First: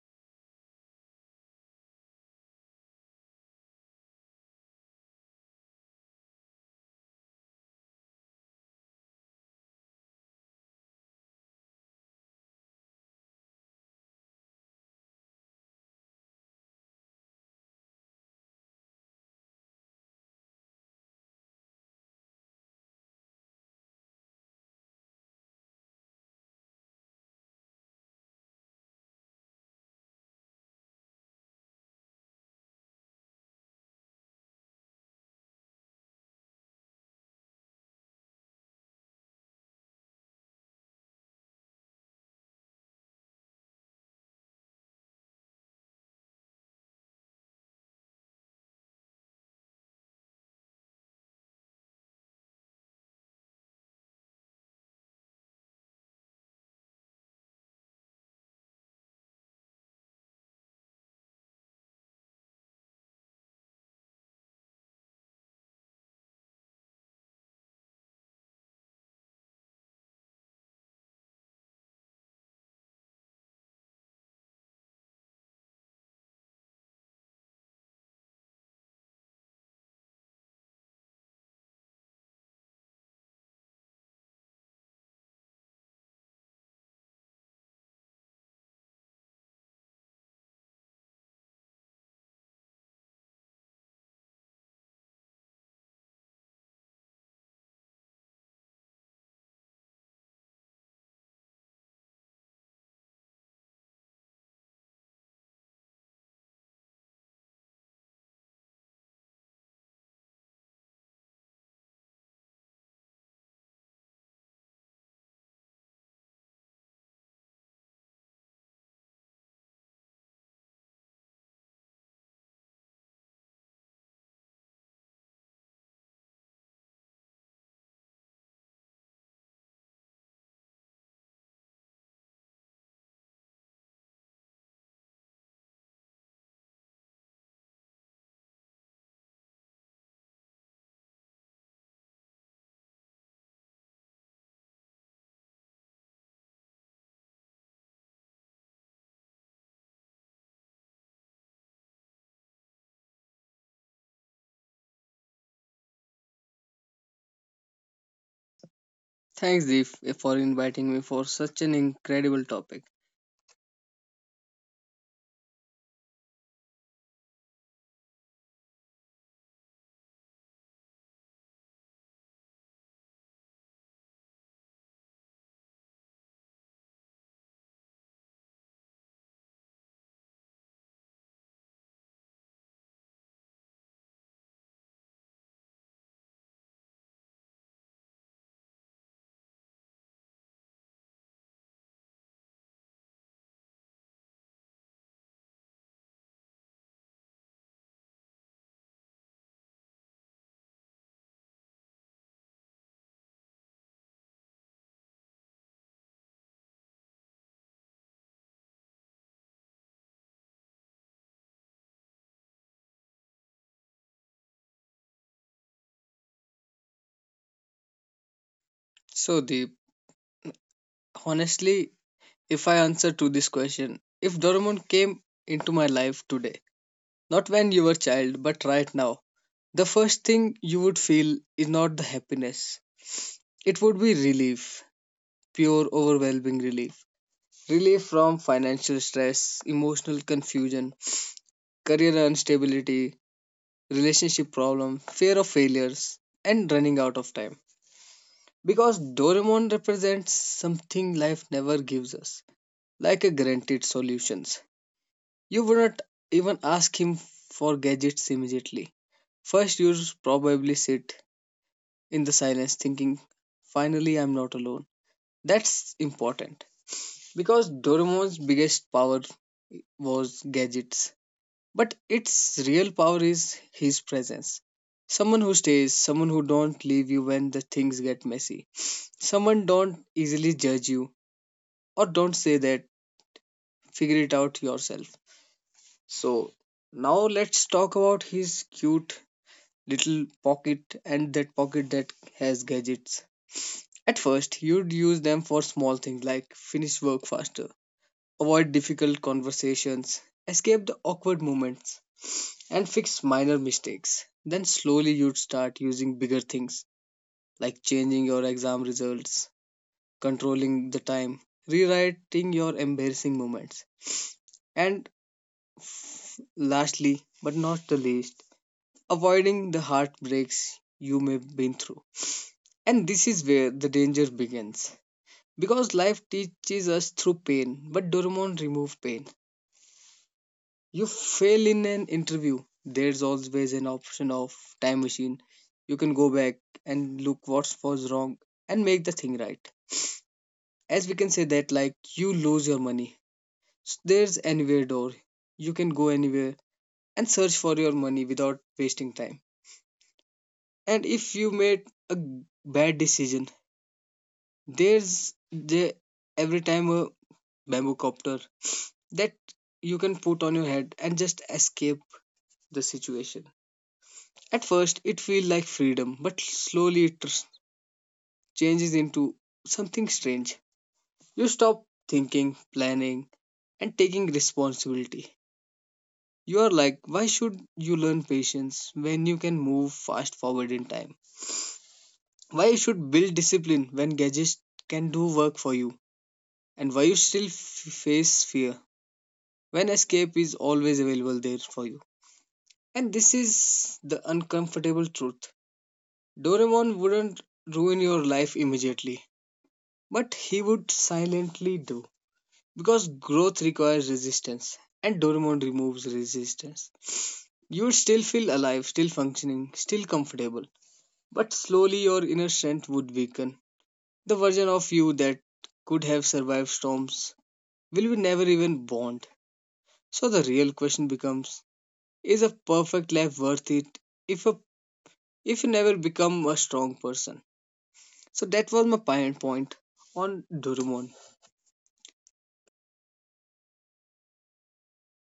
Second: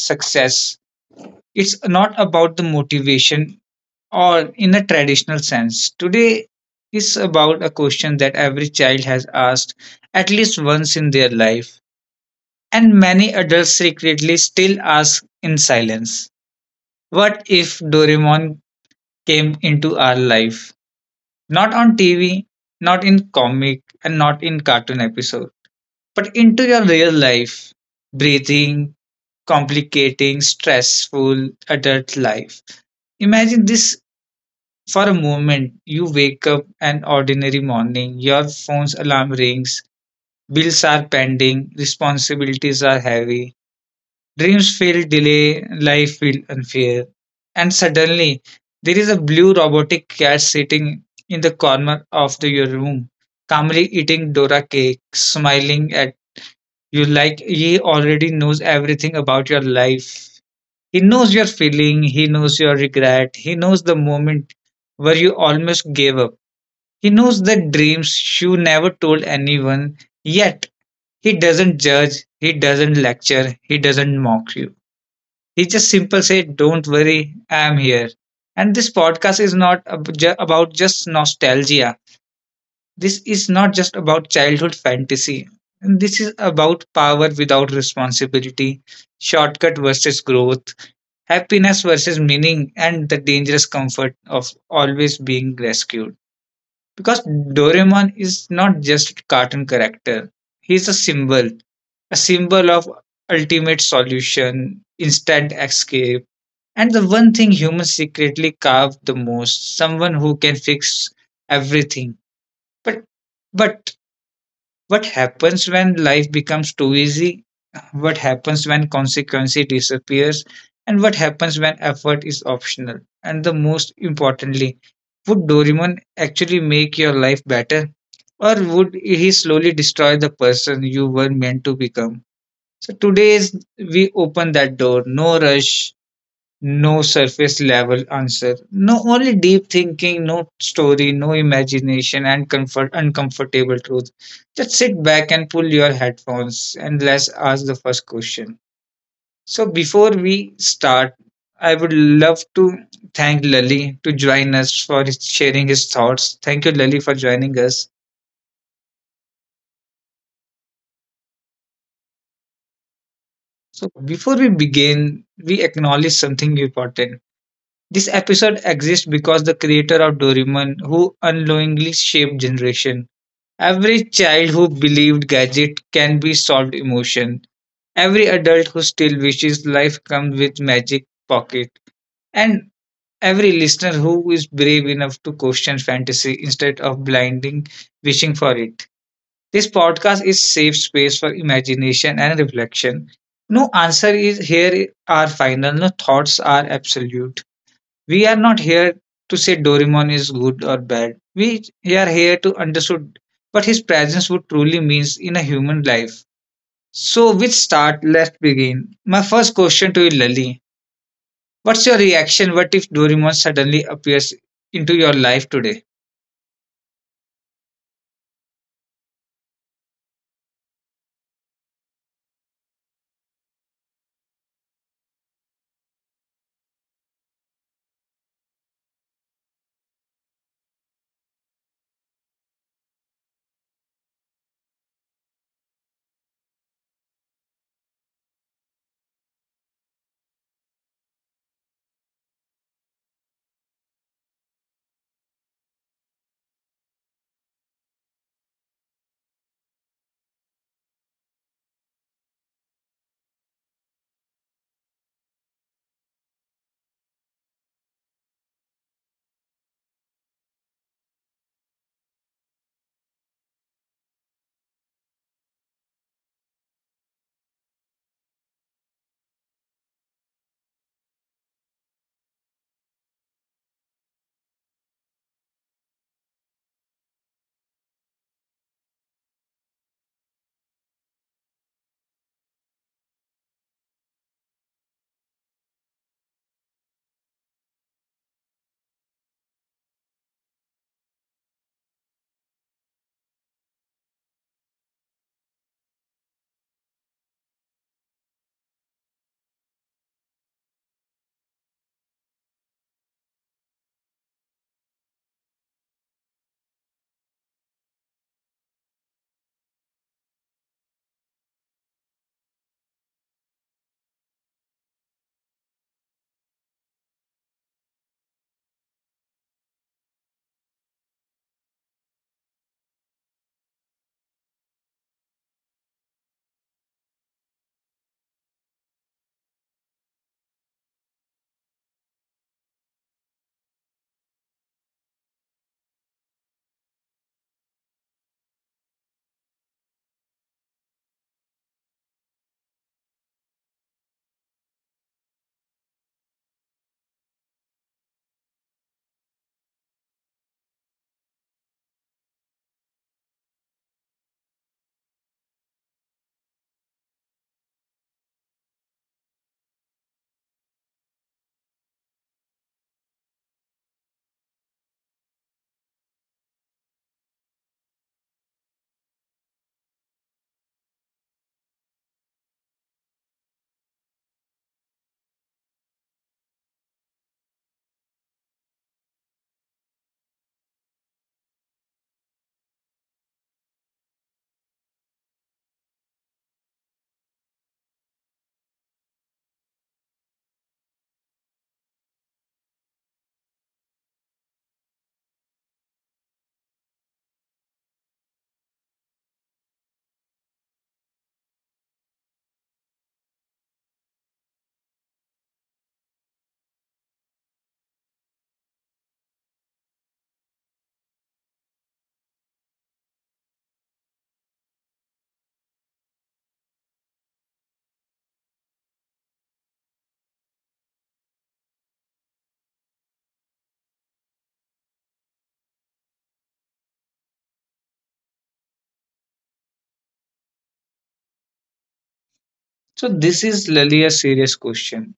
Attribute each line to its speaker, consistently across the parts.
Speaker 1: success, it's not about the motivation or in a traditional sense. Today is about a question that every child has asked at least once in their life, and many adults secretly still ask in silence. What if Doraemon came into our life, not on TV, not in comic, and not in cartoon episode, but into your real life, breathing, complicating, stressful adult life. Imagine this for a moment. You wake up an ordinary morning, your phone's alarm rings, bills are pending, responsibilities are heavy, dreams feel delay, life feel unfair. And suddenly, there is a blue robotic cat sitting in the corner of your room, calmly eating Dora cake, smiling at you like he already knows everything about your life. He knows your feeling, he knows your regret, he knows the moment where you almost gave up. He knows the dreams you never told anyone, yet he doesn't judge, he doesn't lecture, he doesn't mock you, he just simple said, "Don't worry, I am here." And this podcast is not about just nostalgia. This is not just about childhood fantasy. And this is about power without responsibility, shortcut versus growth, happiness versus meaning, and the dangerous comfort of always being rescued. Because Doraemon is not just a cartoon character, he's a symbol of ultimate solution, instant escape, and the one thing humans secretly carve the most, someone who can fix everything. But but what happens when life becomes too easy? What happens when consequence disappears? And what happens when effort is optional? And the most importantly, would Doraemon actually make your life better? Or would he slowly destroy the person you were meant to become? So today's we open that door, no rush, no surface level answer. No only deep thinking, no story, no imagination, and comfort uncomfortable truth. Just sit back and pull your headphones and let's ask the first question. So before we start, I would love to thank Lali to join us for sharing his thoughts. Thank you, Lali, for joining us.
Speaker 2: Thanks, Deep, for inviting me for such an incredible topic.
Speaker 1: So before we begin, we acknowledge something important. This episode exists because the creator of Doraemon, who unknowingly shaped generation, every child who believed gadget can be solved emotion. Every adult who still wishes life comes with magic pocket. And every listener who is brave enough to question fantasy instead of blinding wishing for it. This podcast is safe space for imagination and reflection. No answer is here are final, no thoughts are absolute. We are not here to say Doraemon is good or bad. We are here to understand what his presence would truly means in a human life. So, which start? Let's begin. My first question to you, Lali. What's your reaction? What if Doraemon suddenly appears into your life today?
Speaker 2: So, Deep, honestly, if I answer to this question, if Doraemon came into my life today, not when you were a child, but right now, the first thing you would feel is not the happiness. It would be relief, pure, overwhelming relief. Relief from financial stress, emotional confusion, career instability, relationship problem, fear of failures, and running out of time. Because Doraemon represents something life never gives us, like a guaranteed solutions. You would not even ask him for gadgets immediately. First, you probably sit in the silence thinking, finally, I'm not alone. That's important because Doraemon's biggest power was gadgets, but its real power is his presence. Someone who stays, someone who don't leave you when the things get messy, someone don't easily judge you, or don't say that figure it out yourself. So now let's talk about his cute little pocket, and that pocket that has gadgets. At first, you'd use them for small things like finish work faster, avoid difficult conversations, escape the awkward moments, and fix minor mistakes. Then slowly you'd start using bigger things like changing your exam results, controlling the time, rewriting your embarrassing moments, and lastly, but not the least, avoiding the heartbreaks you may have been through. And this is where the danger begins. Because life teaches us through pain, but Doraemon remove pain. You fail in an interview, there's always an option of time machine. You can go back and look what was wrong and make the thing right. As we can say that like you lose your money. So there's anywhere door. You can go anywhere and search for your money without wasting time. And if you made a bad decision, there's the every time a bamboo copter that you can put on your head and just escape the situation. At first it feels like freedom, but slowly it changes into something strange. You stop thinking, planning, and taking responsibility. You are like, why should you learn patience when you can move fast forward in time? Why you should build discipline when gadgets can do work for you? And why you still face fear when escape is always available there for you? And this is the uncomfortable truth. Doraemon wouldn't ruin your life immediately, but he would silently do. Because growth requires resistance, and Doraemon removes resistance. You would still feel alive, still functioning, still comfortable, but slowly your inner strength would weaken. The version of you that could have survived storms will be never even born. So the real question becomes, is a perfect life worth it if a, if you never become a strong person? So that was my point on Doraemon.
Speaker 1: So, this is Lali a serious question.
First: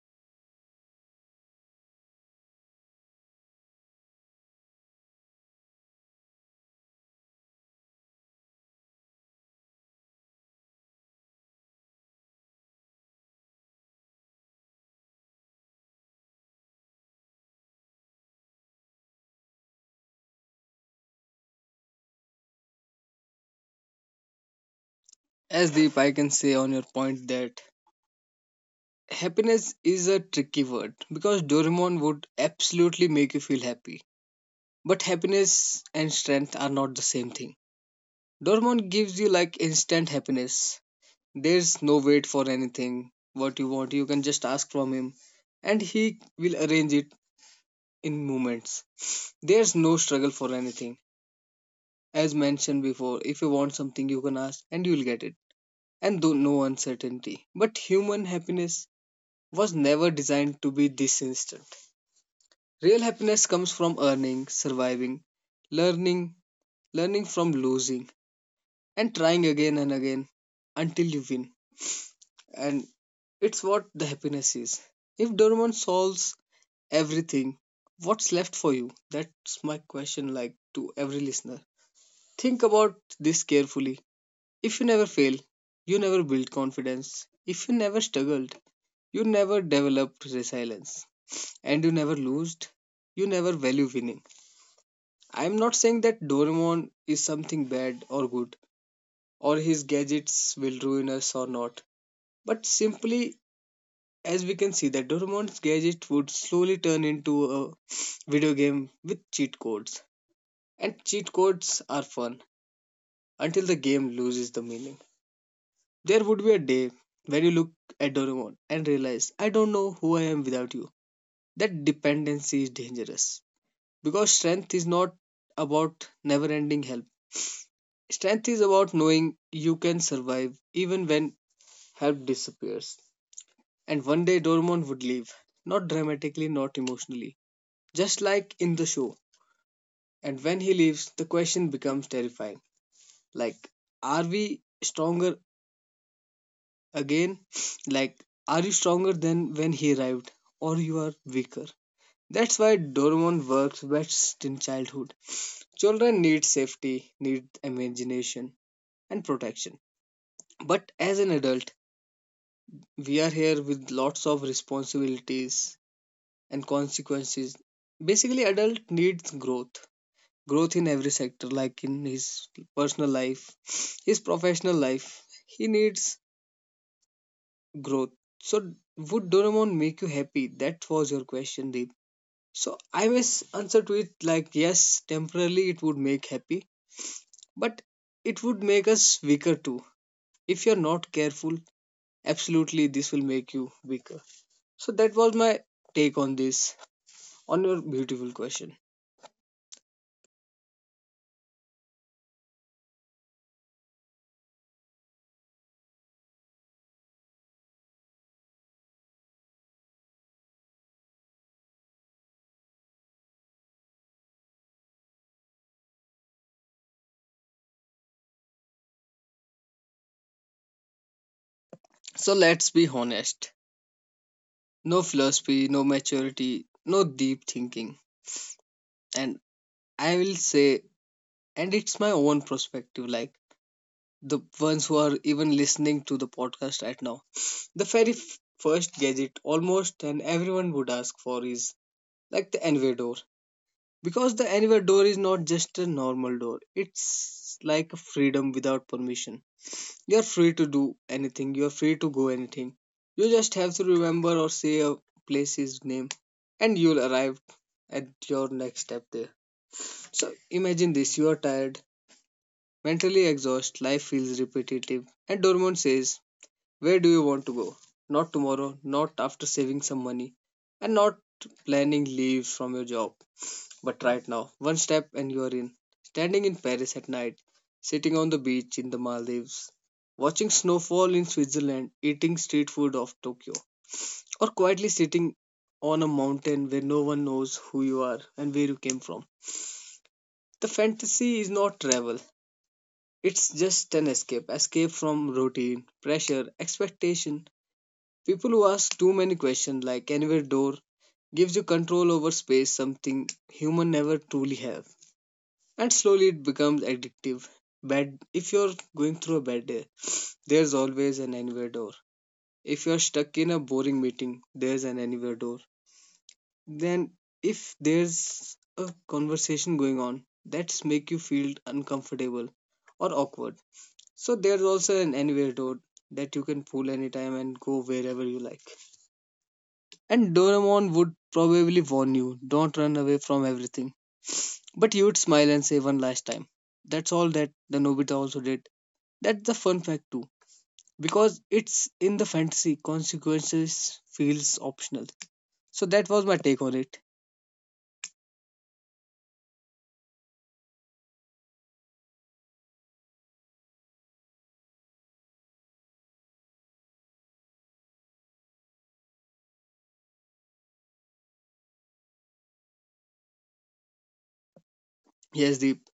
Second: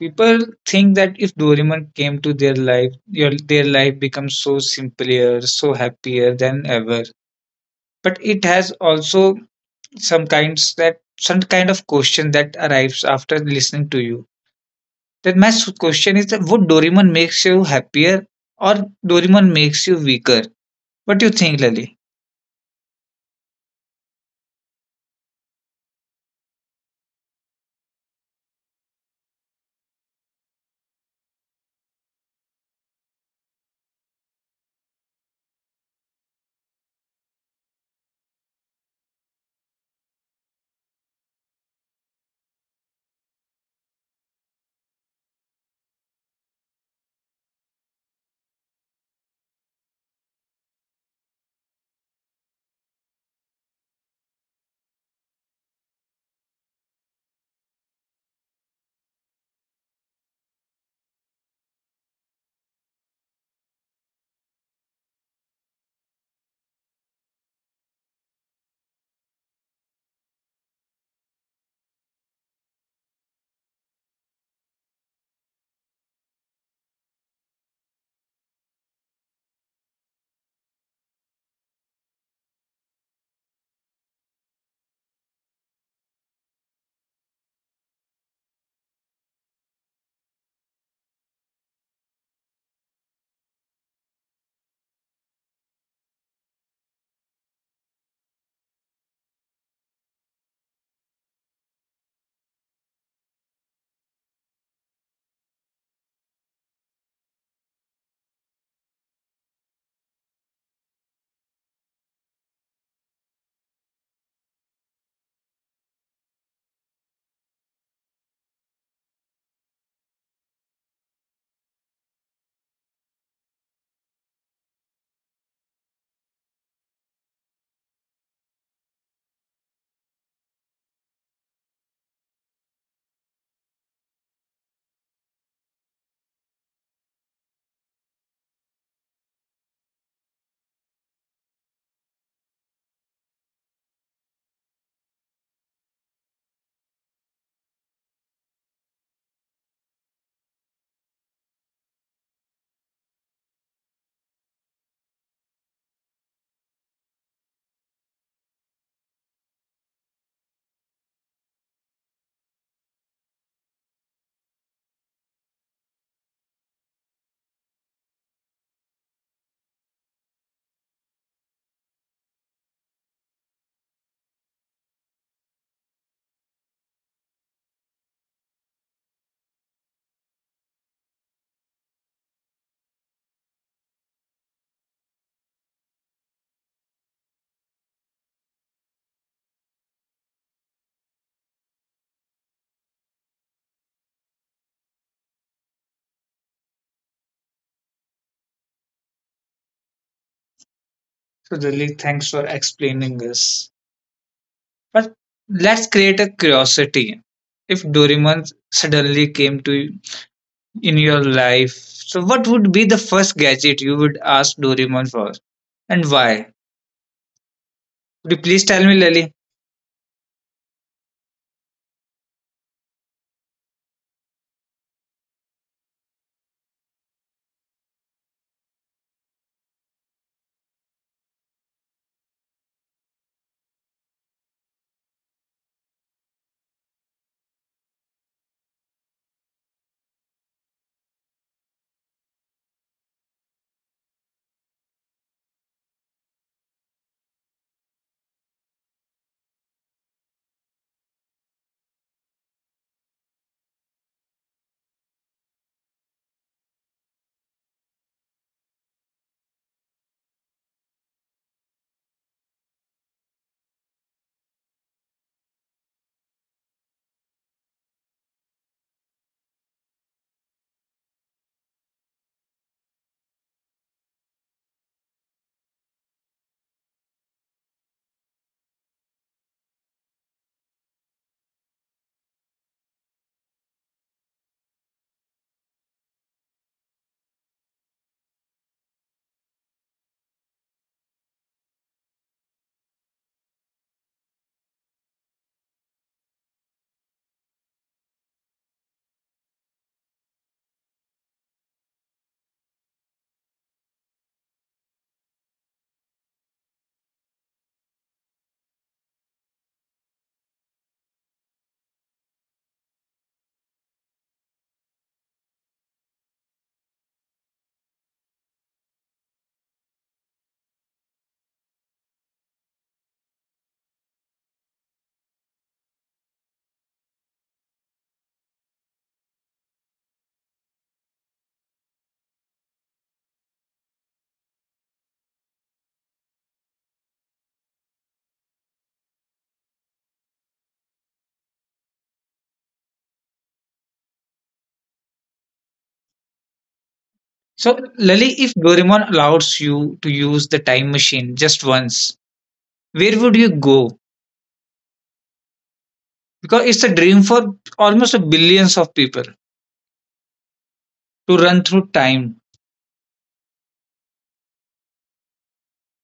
Speaker 1: People think that if Doraemon came to their life, their life becomes so simpler, so happier than ever. But it has also some kind of question that arrives after listening to you. That my question is that would Doraemon makes you happier or Doraemon makes you weaker? What do you think, Lali?
Speaker 2: As Deep, I can say on your point that happiness is a tricky word because Doraemon would absolutely make you feel happy. But happiness and strength are not the same thing. Doraemon gives you like instant happiness. There's no wait for anything. What you want, you can just ask from him and he will arrange it in moments. There's no struggle for anything. As mentioned before, if you want something, you can ask and you'll get it. And though no uncertainty. But human happiness was never designed to be this instant. Real happiness comes from earning, surviving, learning, learning from losing, and trying again and again until you win. And it's what the happiness is. If Doraemon solves everything, what's left for you? That's my question, like, to every listener. Think about this carefully. If you never fail, you never build confidence. If you never struggled, you never developed resilience. And you never lost, you never value winning. I am not saying that Doraemon is something bad or good, or his gadgets will ruin us or not. But simply, as we can see, that Doraemon's gadget would slowly turn into a video game with cheat codes. And cheat codes are fun until the game loses the meaning. There would be a day when you look at Doraemon and realize, I don't know who I am without you. That dependency is dangerous. Because strength is not about never ending help. Strength is about knowing you can survive even when help disappears. And one day Doraemon would leave. Not dramatically, not emotionally. Just like in the show. And when he leaves, the question becomes terrifying. Like, are we stronger again, like, are you stronger than when he arrived, or you are weaker? That's why Doraemon works best in childhood. Children need safety, need imagination, and protection. But as an adult, we are here with lots of responsibilities and consequences. Basically, adult needs growth, growth in every sector, like in his personal life, his professional life, he needs growth. So, would Doraemon make you happy? That was your question, Deep. So, I must answer to it like, yes, temporarily it would make happy, but it would make us weaker too. If you're not careful, absolutely this will make you weaker. So, that was my take on this, on your beautiful question.
Speaker 1: So Lali, thanks for explaining this. But let's create a curiosity. If Doraemon suddenly came to in your life, so what would be the first gadget you would ask Doraemon for, and why? Could you please tell me, Lali?
Speaker 2: So, let's be honest, no philosophy, no maturity, no deep thinking. And I will say, and it's my own perspective, like, the ones who are even listening to the podcast right now. The very first gadget almost and everyone would ask for is like the anywhere door. Because the anywhere door is not just a normal door, it's like a freedom without permission. You're free to do anything, you're free to go anything. You just have to remember or say a place's name, and you'll arrive at your next step there. So imagine this, you are tired, mentally exhausted, life feels repetitive, and Dormon says, where do you want to go? Not tomorrow, not after saving some money, and not planning leave from your job, but right now. One step and you are in. Standing in Paris at night, sitting on the beach in the Maldives, watching snowfall in Switzerland, eating street food of Tokyo, or quietly sitting on a mountain where no one knows who you are and where you came from. The fantasy is not travel. It's just an escape, escape from routine, pressure, expectation, people who ask too many questions. Like anywhere door gives you control over space, something human never truly have. And slowly it becomes addictive. Bad, if you're going through a bad day, there's always an anywhere door. If you're stuck in a boring meeting, there's an anywhere door. Then if there's a conversation going on that's make you feel uncomfortable or awkward. So there's also an anywhere door that you can pull anytime and go wherever you like. And Doraemon would probably warn you, don't run away from everything. But you would smile and say one last time. That's all that the Nobita also did. That's the fun fact too. Because it's in the fantasy, consequences feels optional. So that was my take on it.
Speaker 1: So, Lali, if Doraemon allows you to use the time machine just once, where would you go? Because it's a dream for almost a billions of people to run through time.
Speaker 2: Yes, Deep.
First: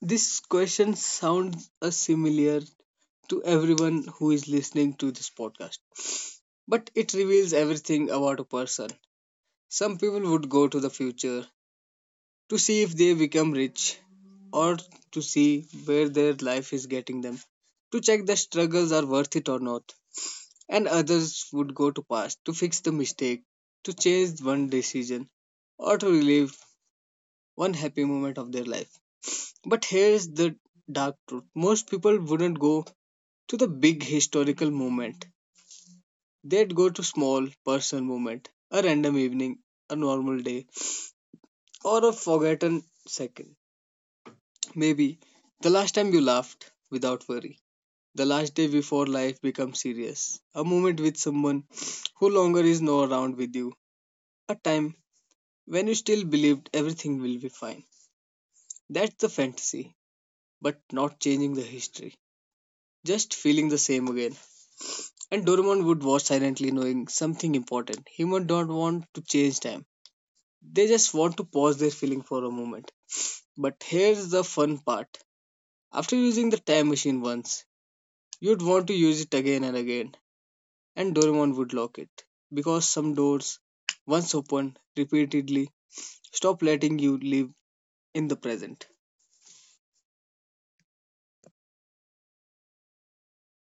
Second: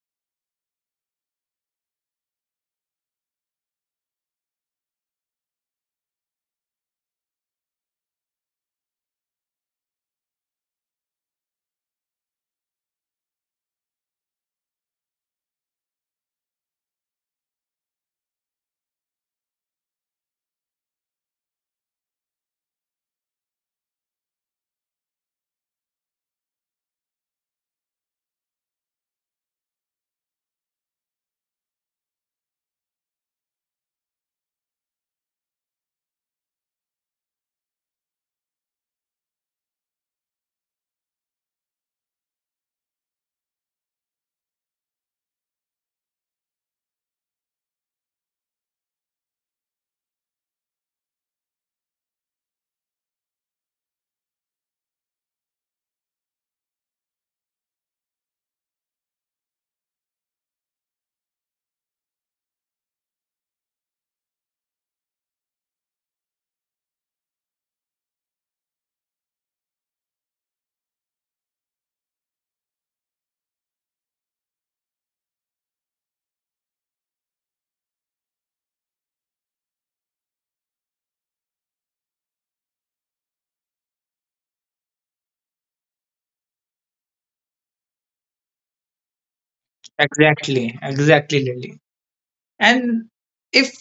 Speaker 2: This question sounds similar to everyone who is listening to this podcast. But it reveals everything about a person. Some people would go to the future, to see if they become rich or to see where their life is getting them, to check the struggles are worth it or not. And others would go to past to fix the mistake, to change one decision, or to relive one happy moment of their life. But here's the dark truth, most people wouldn't go to the big historical moment, they'd go to small personal moment, a random evening, a normal day, or a forgotten second. Maybe the last time you laughed without worry, the last day before life becomes serious, a moment with someone who longer is no around with you, a time when you still believed everything will be fine. That's the fantasy, but not changing the history, just feeling the same again. And Doraemon would watch silently, knowing something important. Humans don't want to change time; they just want to pause their feeling for a moment. But here's the fun part. After using the time machine once, you'd want to use it again and again, and Doraemon would lock it. Because some doors, once opened repeatedly, stop letting you live in the present.
Speaker 1: Exactly, exactly, Lali. And if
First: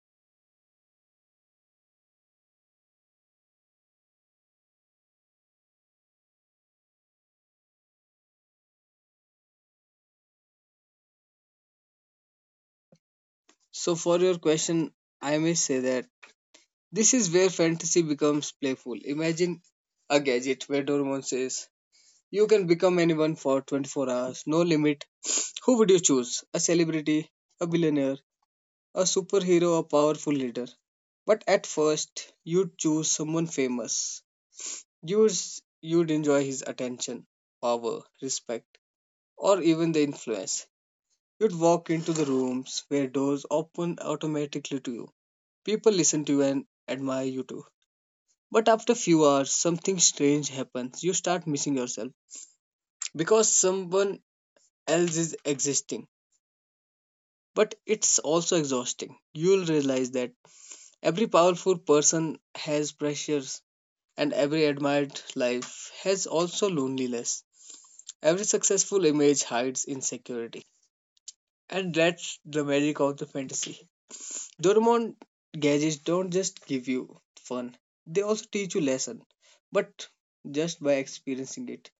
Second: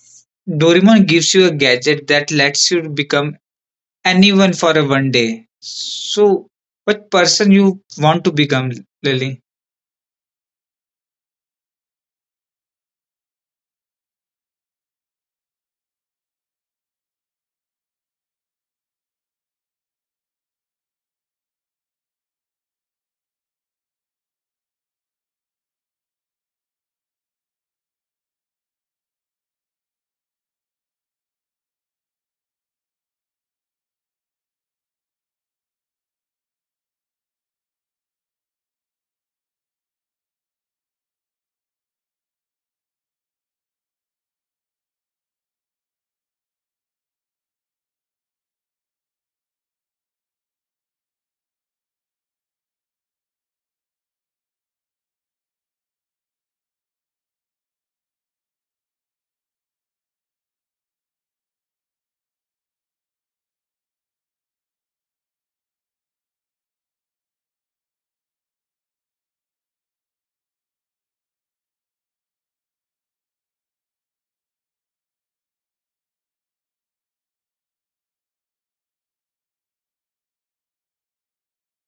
Speaker 1: Doraemon gives you a gadget that lets you become anyone for a one day, so what person you want to become, Lali?
Speaker 2: So, for your question, I may say that this is where fantasy becomes playful. Imagine a gadget where Doraemon says, you can become anyone for 24 hours, no limit. Who would you choose? A celebrity, a billionaire, a superhero, a powerful leader? But at first, you'd choose someone famous, yours you'd enjoy his attention, power, respect, or even the influence. You'd walk into the rooms where doors open automatically to you. People listen to you and admire you too. But after few hours, something strange happens. You start missing yourself because someone else is existing. But it's also exhausting. You'll realize that every powerful person has pressures, and every admired life has also loneliness. Every successful image hides insecurity. And that's the magic of the fantasy. Doraemon gadgets don't just give you fun, they also teach you lesson. But just by experiencing it,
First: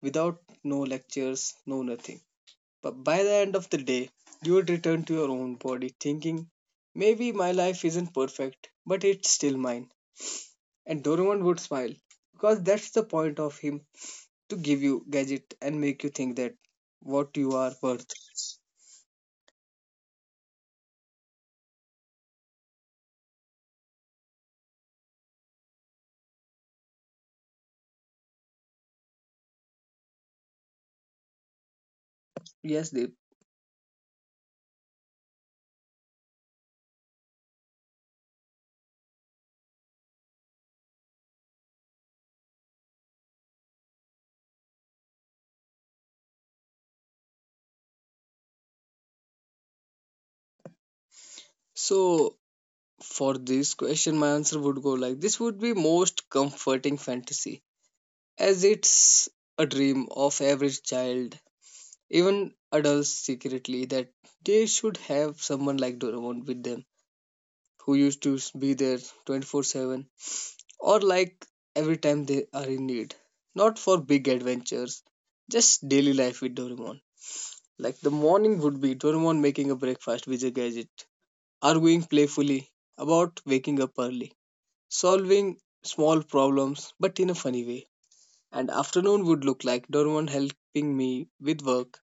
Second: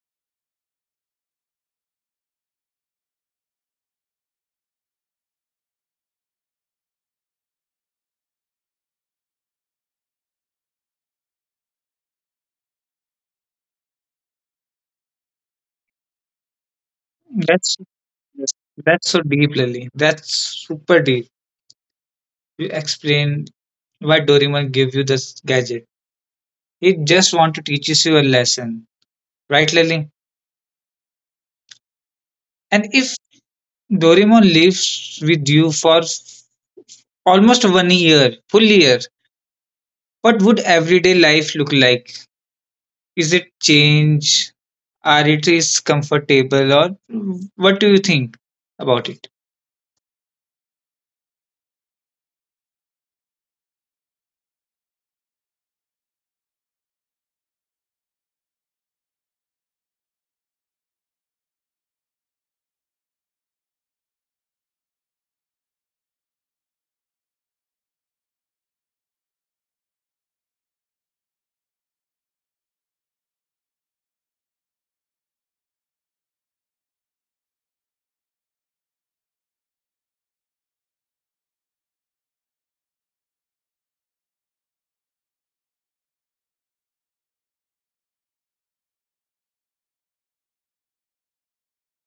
Speaker 2: without no lectures, no nothing. But by the end of the day, you would return to your own body thinking, maybe my life isn't perfect, but it's still mine. And Doraemon would smile because that's the point of him, to give you gadget and make you think that what you are
Speaker 1: That's
Speaker 2: worth.
Speaker 1: that's so deep, Lali. That's super deep. You explain why Doraemon gave you this gadget. It just want to teaches you a lesson, right, Lily? And
Speaker 2: Yes, Deep.
Speaker 1: if Doraemon lives with you for almost one year, full year, what would everyday life look like? Is it change? Are it is comfortable, or what do you think about it?
Speaker 2: So for this question, my answer would go like, this would be most comforting fantasy, as it's a dream of average child, even adults secretly, that they should have someone like Doraemon with them, who used to be there 24/7, or like every time they are in need. Not for big adventures, just daily life with Doraemon. Like the morning would be 21 making a breakfast with a gadget, arguing playfully about waking up early, solving small problems but in a funny way. And afternoon would look like Dorman helping me with work,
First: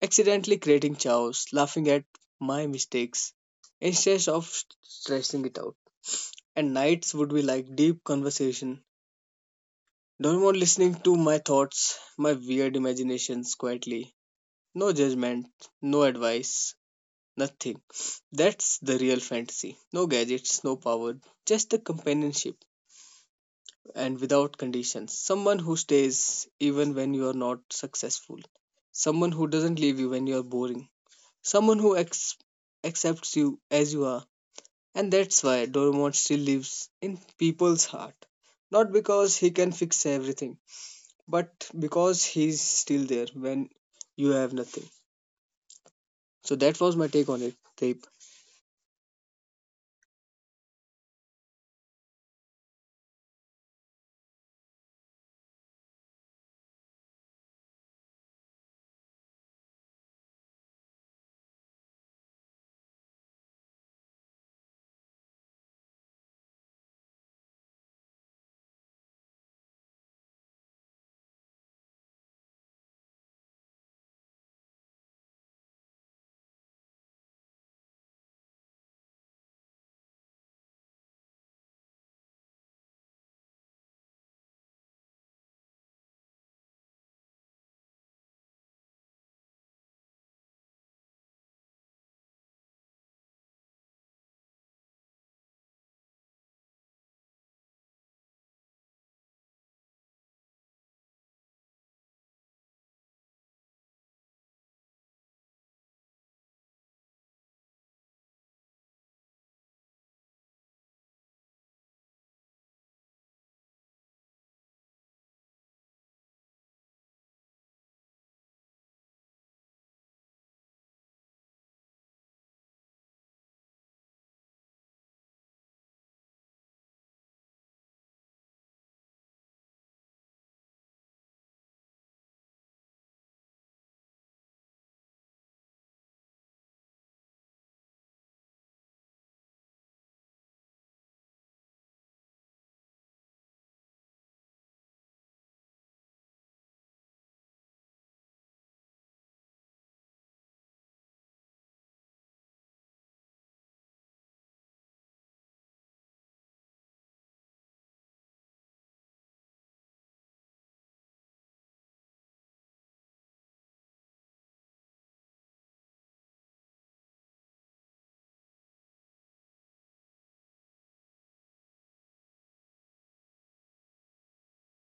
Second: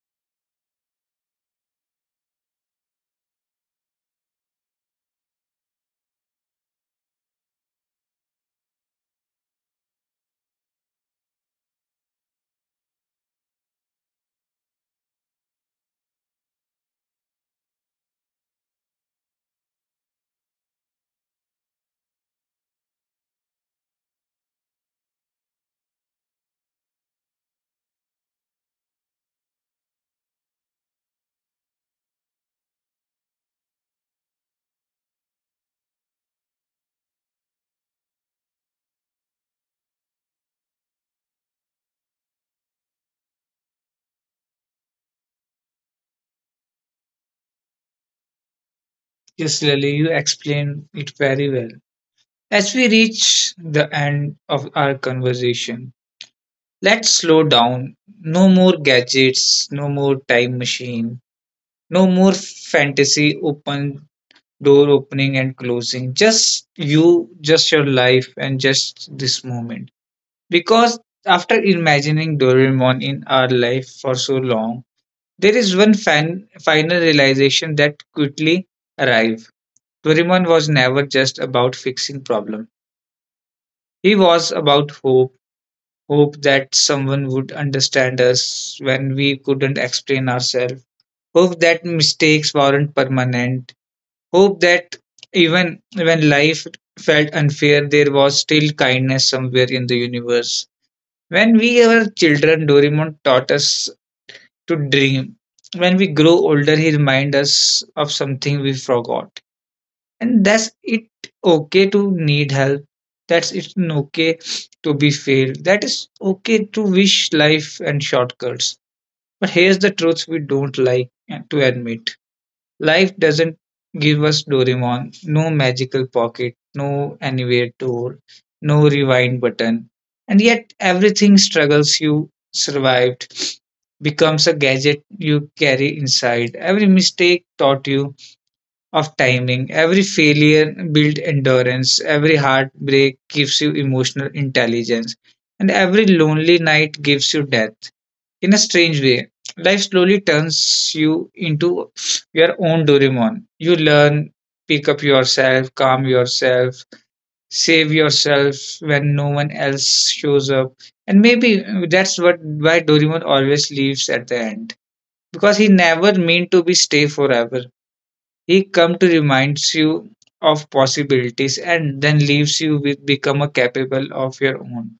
Speaker 2: accidentally creating chaos, laughing at my mistakes instead of stressing it out. And nights would be like deep conversation, Dorman listening to my thoughts, my weird imaginations quietly. No judgment, no advice, nothing. That's the real fantasy. No gadgets, no power, just the companionship and without conditions. Someone who stays even when you are not successful. Someone who doesn't leave you when you are boring. Someone who accepts you as you are. And that's why Doraemon still lives in people's heart. Not because he can fix everything, but because he's still there when you have nothing. So that was my take on it, Deep.
Speaker 1: Yes, Lily, you explained it very well. As we reach the end of our conversation, let's slow down. No more gadgets, no more time machine. No more fantasy open door opening and closing. Just you, just your life and just this moment. Because after imagining Doraemon in our life for so long, there is final realization that quickly arrived. Doraemon was never just about fixing problems. He was about hope, hope that someone would understand us when we couldn't explain ourselves, hope that mistakes weren't permanent, hope that even when life felt unfair, there was still kindness somewhere in the universe. When we were children, Doraemon taught us to dream. When we grow older, he reminds us of something we forgot. And that's it okay to need help. That's it's okay to be failed. That is okay to wish life and shortcuts. But here's the truth we don't like to admit. Life doesn't give us Doraemon, no magical pocket, no anywhere tour, no rewind button. And yet everything struggles you survived becomes a gadget you carry inside. Every mistake taught you of timing, every failure built endurance, every heartbreak gives you emotional intelligence, and every lonely night gives you depth in a strange way. Life slowly turns you into your own Doraemon. You learn, pick up yourself, calm yourself, save yourself when no one else shows up. And maybe that's what why Doraemon always leaves at the end. Because he never meant to be stay forever. He come to reminds you of possibilities and then leaves you with become a capable of your own.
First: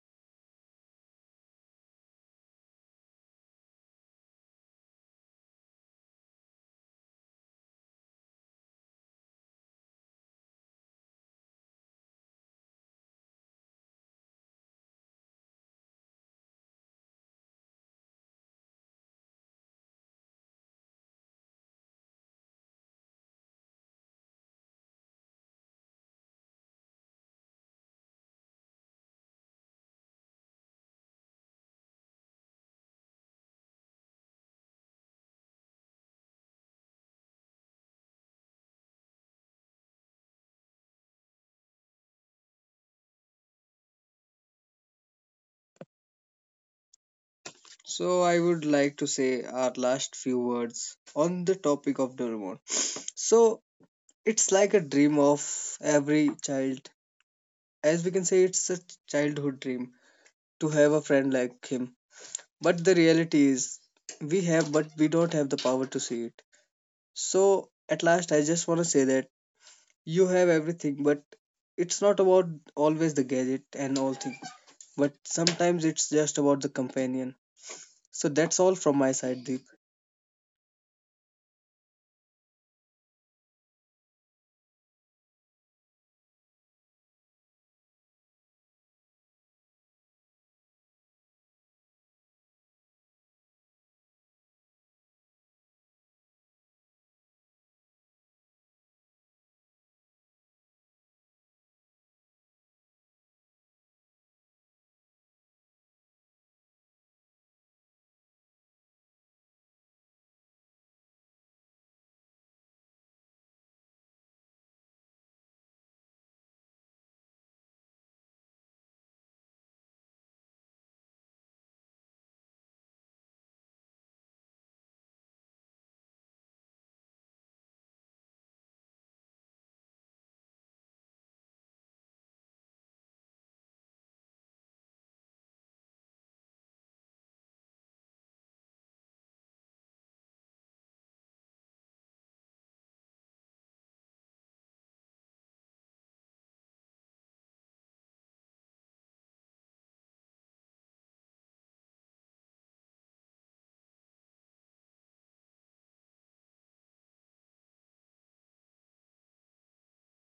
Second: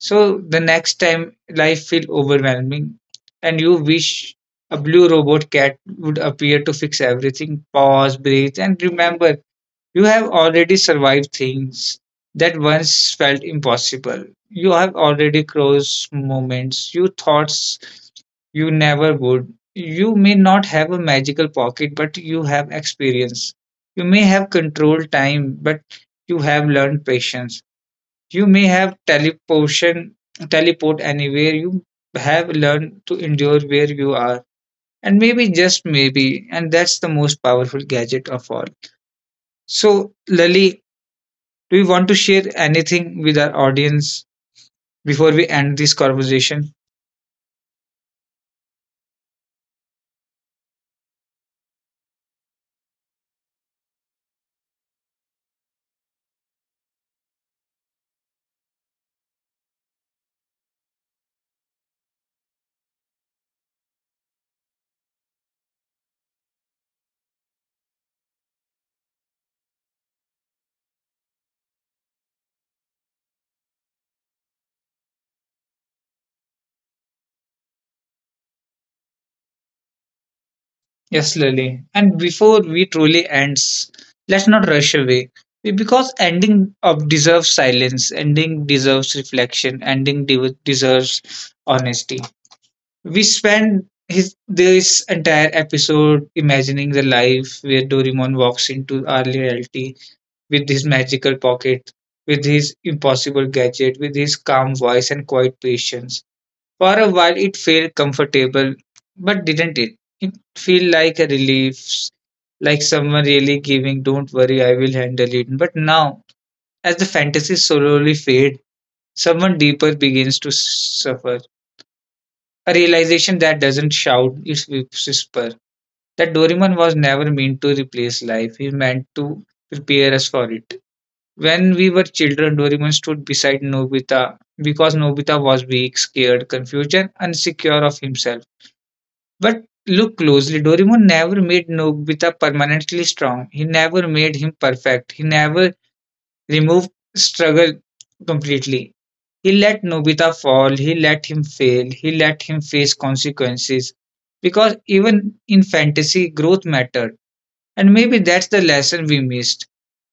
Speaker 1: So the next time life feels overwhelming and you wish a blue robot cat would appear to fix everything, pause, breathe, and remember you have already survived things that once felt impossible. You have already crossed moments you thoughts you never would. You may not have a magical pocket, but you have experience. You may have controlled time, but you have learned patience. You may have teleportation, teleport anywhere. You have learned to endure where you are, and maybe just maybe, and that's the most powerful gadget of all. So, Lali, do you want to share anything with our audience before we end this conversation?
Speaker 2: So I would like to say our last few words on the topic of Doraemon. So it's like a dream of every child. As we can say, it's a childhood dream to have a friend like him. But the reality is, we have, but we don't have the power to see it. So at last, I just want to say that you have everything, but it's not about always the gadget and all things. But sometimes it's just about the companion. So that's all from my side, Deep.
Speaker 1: Yes, Lali. And before we truly ends, let's not rush away. Because ending of deserves silence, ending deserves reflection, ending deserves honesty. We spend his this entire episode imagining the life where Doraemon walks into our reality with his magical pocket, with his impossible gadget, with his calm voice and quiet patience. For a while, it felt comfortable, but didn't it? It felt like a relief, like someone really giving, "Don't worry, I will handle it." But now, as the fantasy slowly fades, someone deeper begins to suffer. A realization that doesn't shout, it's whisper. That Doraemon was never meant to replace life, he meant to prepare us for it. When we were children, Doraemon stood beside Nobita because Nobita was weak, scared, confused, and insecure of himself. But look closely, Doraemon never made Nobita permanently strong. He never made him perfect. He never removed struggle completely. He let Nobita fall, he let him fail, he let him face consequences. Because even in fantasy, growth mattered. And maybe that's the lesson we missed.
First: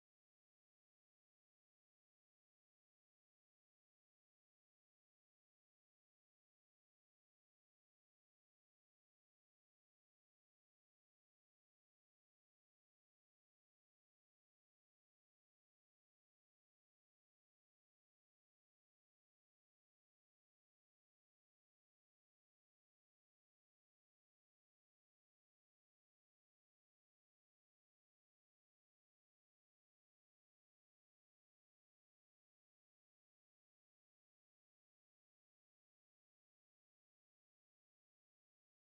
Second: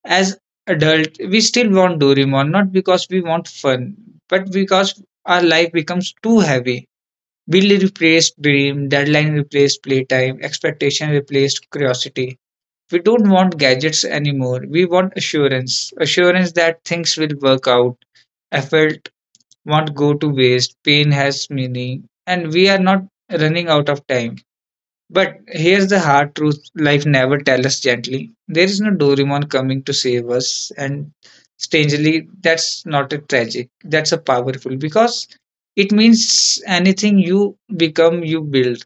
Speaker 1: As adult, we still want Doraemon, not because we want fun, but because our life becomes too heavy. Bill replaced dream, deadline replaced playtime, expectation replaced curiosity. We don't want gadgets anymore. We want assurance. Assurance that things will work out, effort won't go to waste. Pain has meaning, and we are not running out of time. But here's the hard truth life never tells us gently. There is no Doraemon coming to save us, and strangely, that's not a tragic, that's a powerful because it means anything you become, you build.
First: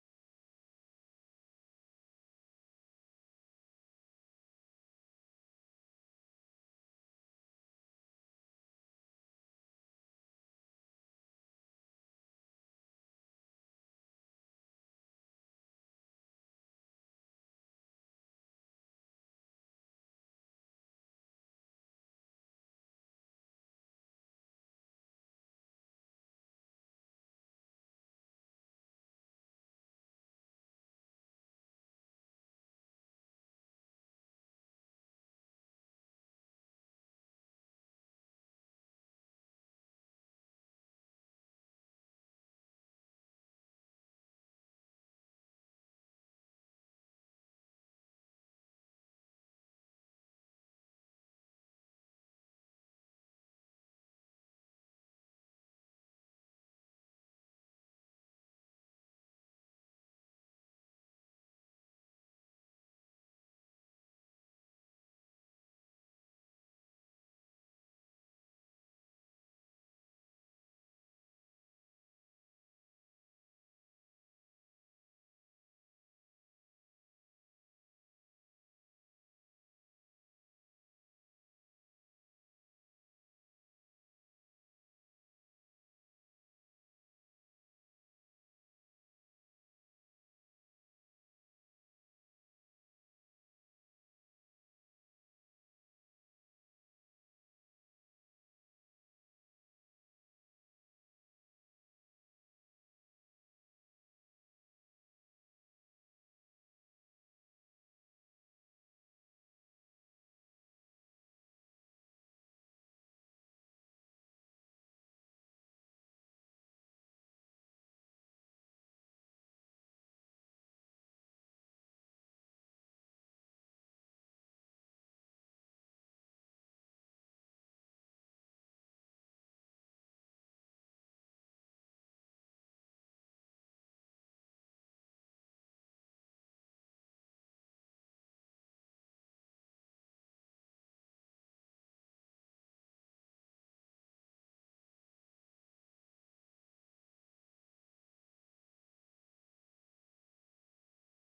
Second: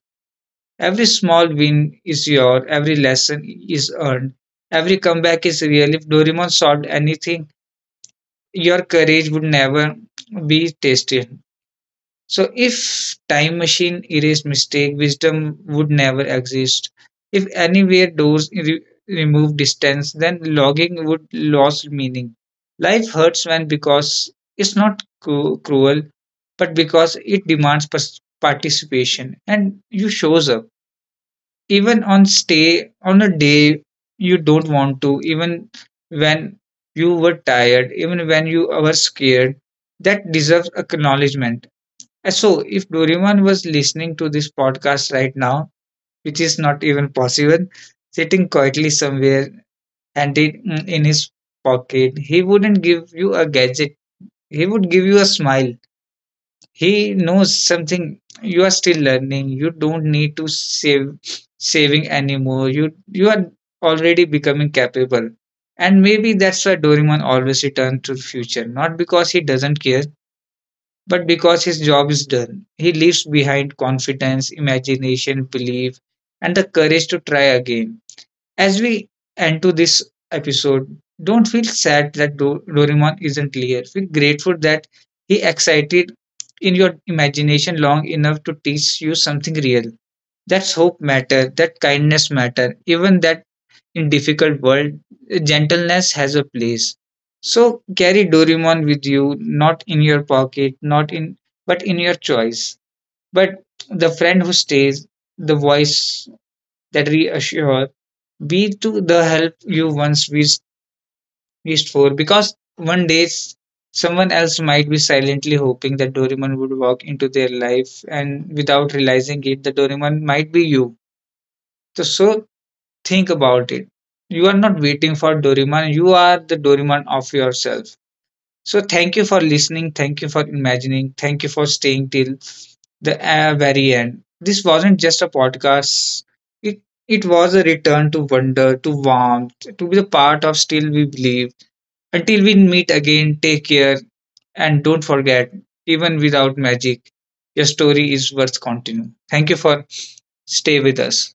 Speaker 1: Every small win is your, every lesson is earned, every comeback is real. If Doraemon solved anything, your courage would never be tested, so if time machine erased mistake, wisdom would never exist. If anywhere doors remove distance, then logging would lose meaning. Life hurts when because it's not cruel, but because it demands participation and you shows up even on stay on a day you don't want to, even when you were tired, even when you were scared, that deserves acknowledgement. And so, if Doraemon was listening to this podcast right now, which is not even possible, sitting quietly somewhere and it in his pocket, he wouldn't give you a gadget. He would give you a smile. He knows something you are still learning. You don't need to save saving anymore. You are already becoming capable. And maybe that's why Doraemon always returns to the future, not because he doesn't care, but because his job is done, he leaves behind confidence, imagination, belief, and the courage to try again. As we end to this episode, don't feel sad that Doraemon isn't clear. Feel grateful that he excited in your imagination long enough to teach you something real. That's hope matter, that kindness matter, even that in difficult world, gentleness has a place. So carry Doraemon with you, not in your pocket, not in but in your choice. But the friend who stays, the voice that reassures, be to the help you once wished for. Because one day someone else might be silently hoping that Doraemon would walk into their life, and without realizing it, the Doraemon might be you. So, think about it. You are not waiting for Doraemon, you are the Doraemon of yourself. So, thank you for listening, thank you for imagining, thank you for staying till the very end. This wasn't just a podcast. It it was a return to wonder, to warmth, to be the part of still we believe. Until we meet again, take care and don't forget, even without magic, your story is worth continuing. Thank you for stay with us.